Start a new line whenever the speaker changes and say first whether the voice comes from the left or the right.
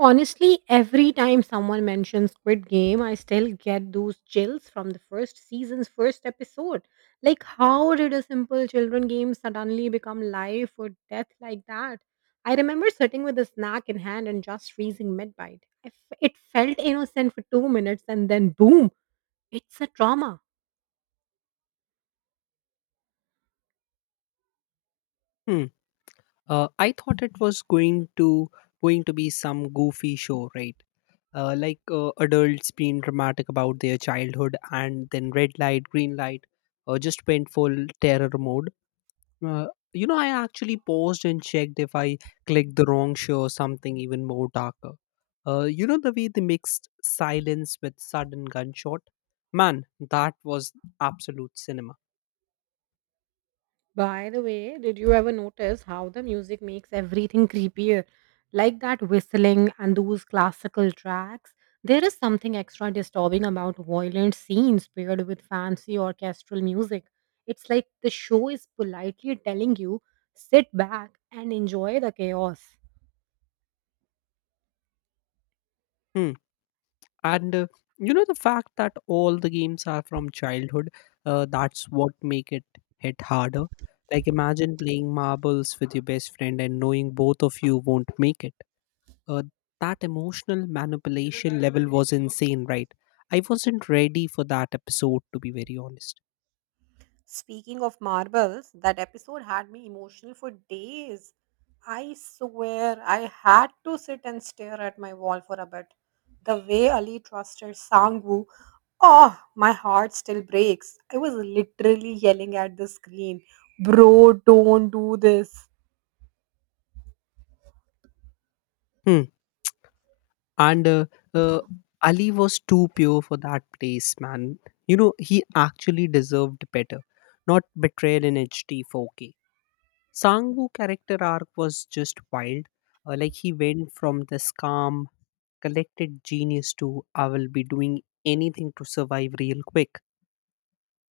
right: Honestly, every time someone mentions Squid Game, I still get those chills from the first season's first episode. Like, how did a simple children game suddenly become life or death like that? I remember sitting with a snack in hand and just freezing mid bite. It felt innocent for 2 minutes and then boom, it's a trauma.
left: Hmm. I thought it was going to be some goofy show, right? Adults being dramatic about their childhood, and then red light, green light, just went full terror mode. Uh, I actually paused and checked if I clicked the wrong show or something even more darker. You know the way they mixed silence with sudden gunshot. Man, that was absolute cinema.
right: By the way, did you ever notice how the music makes everything creepier? Like that whistling and those classical tracks. There is something extra disturbing about violent scenes paired with fancy orchestral music. It's like the show is politely telling you, sit back and enjoy the chaos.
left: Hmm. and you know the fact that all the games are from childhood that's what make it hit harder. Like, imagine playing marbles with your best friend and knowing both of you won't make it. uh, that emotional manipulation level was insane, right? I wasn't ready for that episode, to be very honest.
right: Speaking of marbles, that episode had me emotional for days. I swear I had to sit and stare at my wall for a bit. The way Ali trusted Sangwoo, oh, my heart still breaks. I was literally yelling at the screen, bro, don't do this.
left: Hmm. and uh, Ali was too pure for that place, man. You know, he actually deserved better, not betrayal in HD 4K. Sangwoo character arc was just wild. Like, he went from this calm, collected genius to I will be doing anything to survive real quick.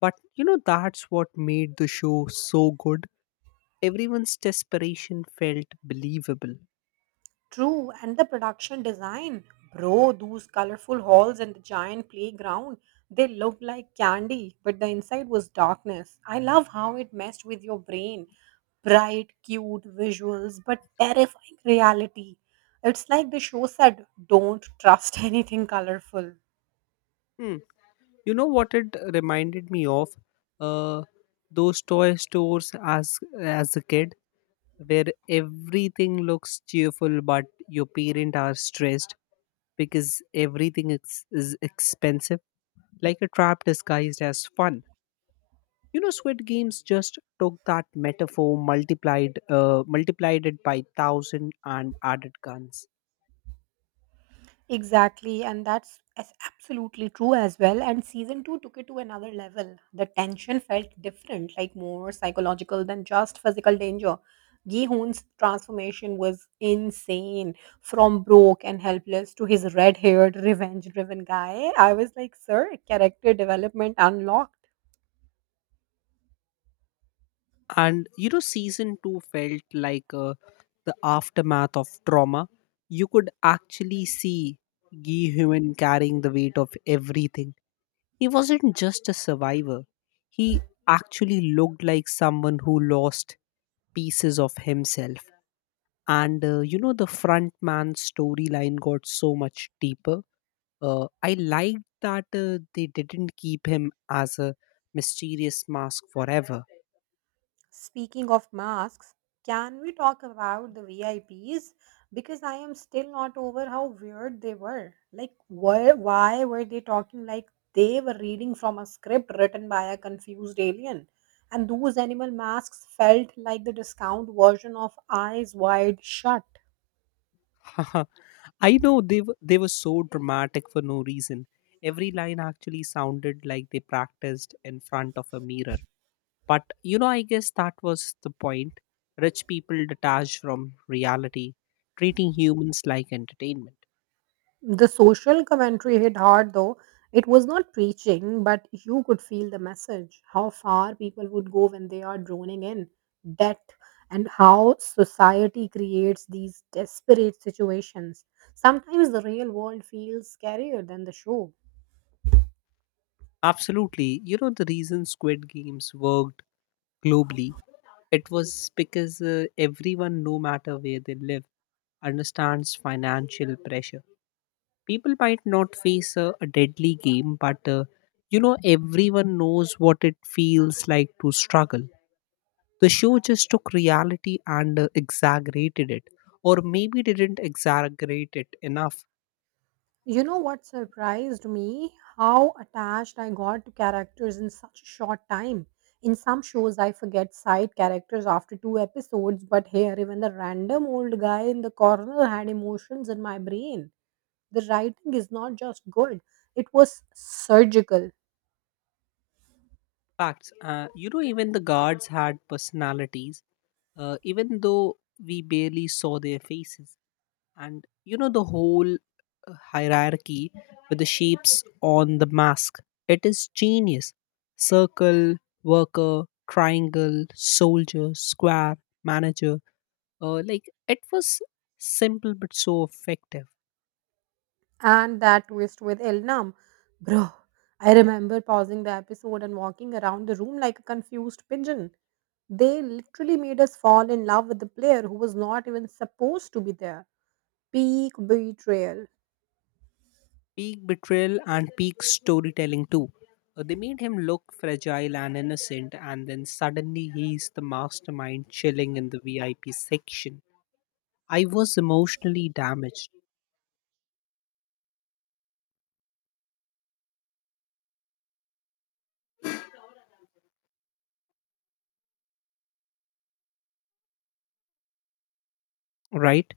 left: But you know, that's what made the show so good. Everyone's desperation felt believable.
right: True, and the production design. Bro, those colorful halls and the giant playground, they looked like candy, but the inside was darkness. I love how it messed with your brain. Bright, cute visuals, but terrifying reality. It's like the show said, don't trust anything colorful.
left: Hmm. You know what it reminded me of? Uh, those toy stores as a kid, where everything looks cheerful but your parents are stressed because everything is expensive, like a trap disguised as fun. You know, Squid Games just took that metaphor, multiplied, multiplied it by thousand, and added guns.
right: Exactly, and that's as absolutely true as well. And season two took it to another level. The tension felt different, like more psychological than just physical danger. Gi Hoon's transformation was insane from broke and helpless to his red haired, revenge driven guy. I was like, sir, character development unlocked.
left: And you know, season two felt like the aftermath of trauma. You could actually see Gi Human carrying the weight of everything. He wasn't just a survivor; he actually looked like someone who lost pieces of himself. And you know the front man's storyline got so much deeper. I liked that they didn't keep him as a mysterious mask forever.
right: Speaking of masks, can we talk about the VIPs? Because I am still not over how weird they were. Like, why were they talking like they were reading from a script written by a confused alien? And those animal masks felt like the discount version of Eyes Wide Shut.
left: I know, they were so dramatic for no reason. Every line actually sounded like they practiced in front of a mirror. But you know, I guess that was the point. Rich people detached from reality, treating humans like entertainment.
right: The social commentary hit hard though. It was not preaching, but you could feel the message how far people would go when they are droning in debt and how society creates these desperate situations. Sometimes the real world feels scarier than the show.
left: Absolutely. You know, the reason Squid Games worked globally, it was because everyone, no matter where they live, understands financial pressure. People might not face a deadly game, but you know, everyone knows what it feels like to struggle. The show just took reality and exaggerated it, or maybe didn't exaggerate it enough.
right: You know what surprised me? How attached I got to characters in such a short time. In some shows, I forget side characters after two episodes, but here, even the random old guy in the corner had emotions in my brain. The writing is not just good, it was surgical.
left: Facts. You know, even the guards had personalities, even though we barely saw their faces. And you know the whole hierarchy with the shapes on the mask, it is genius. Circle worker, triangle soldier, square manager. Like, it was simple but so effective.
right: And that twist with Elnam, bro. I remember pausing the episode and walking around the room like a confused pigeon. They literally made us fall in love with the player who was not even supposed to be there. Peak betrayal.
left: Peak betrayal and peak storytelling too. They made him look fragile and innocent, and then suddenly he's the mastermind chilling in the VIP section. I was emotionally damaged, right?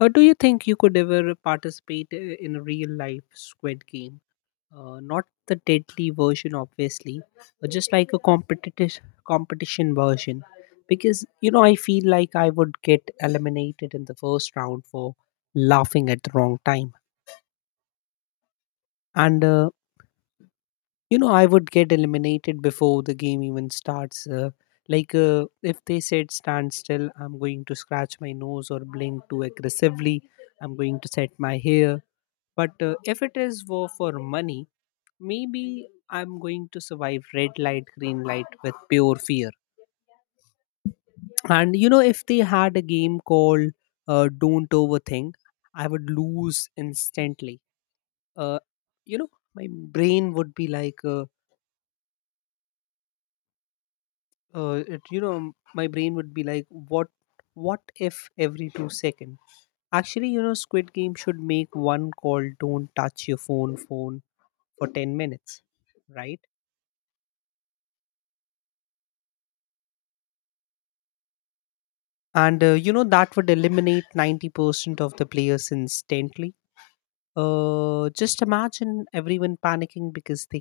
left: Do you think you could ever participate in a real life squid game? Not the deadly version, obviously, but just like a competitive competition version. Because you know, I feel like I would get eliminated in the first round for laughing at the wrong time, and you know, I would get eliminated before the game even starts. If they said stand still, I'm going to scratch my nose or blink too aggressively. I'm going to set my hair. But if it is war for money, maybe I'm going to survive red light, green light with pure fear. And you know, if they had a game called Don't Overthink, I would lose instantly. Uh, you know, my brain would be like, my brain would be like, what if every 2 seconds? Actually, you know, Squid Game should make one called Don't Touch Your Phone for 10 minutes, right? and You know, that would eliminate 90% of the players instantly. Just imagine everyone panicking because they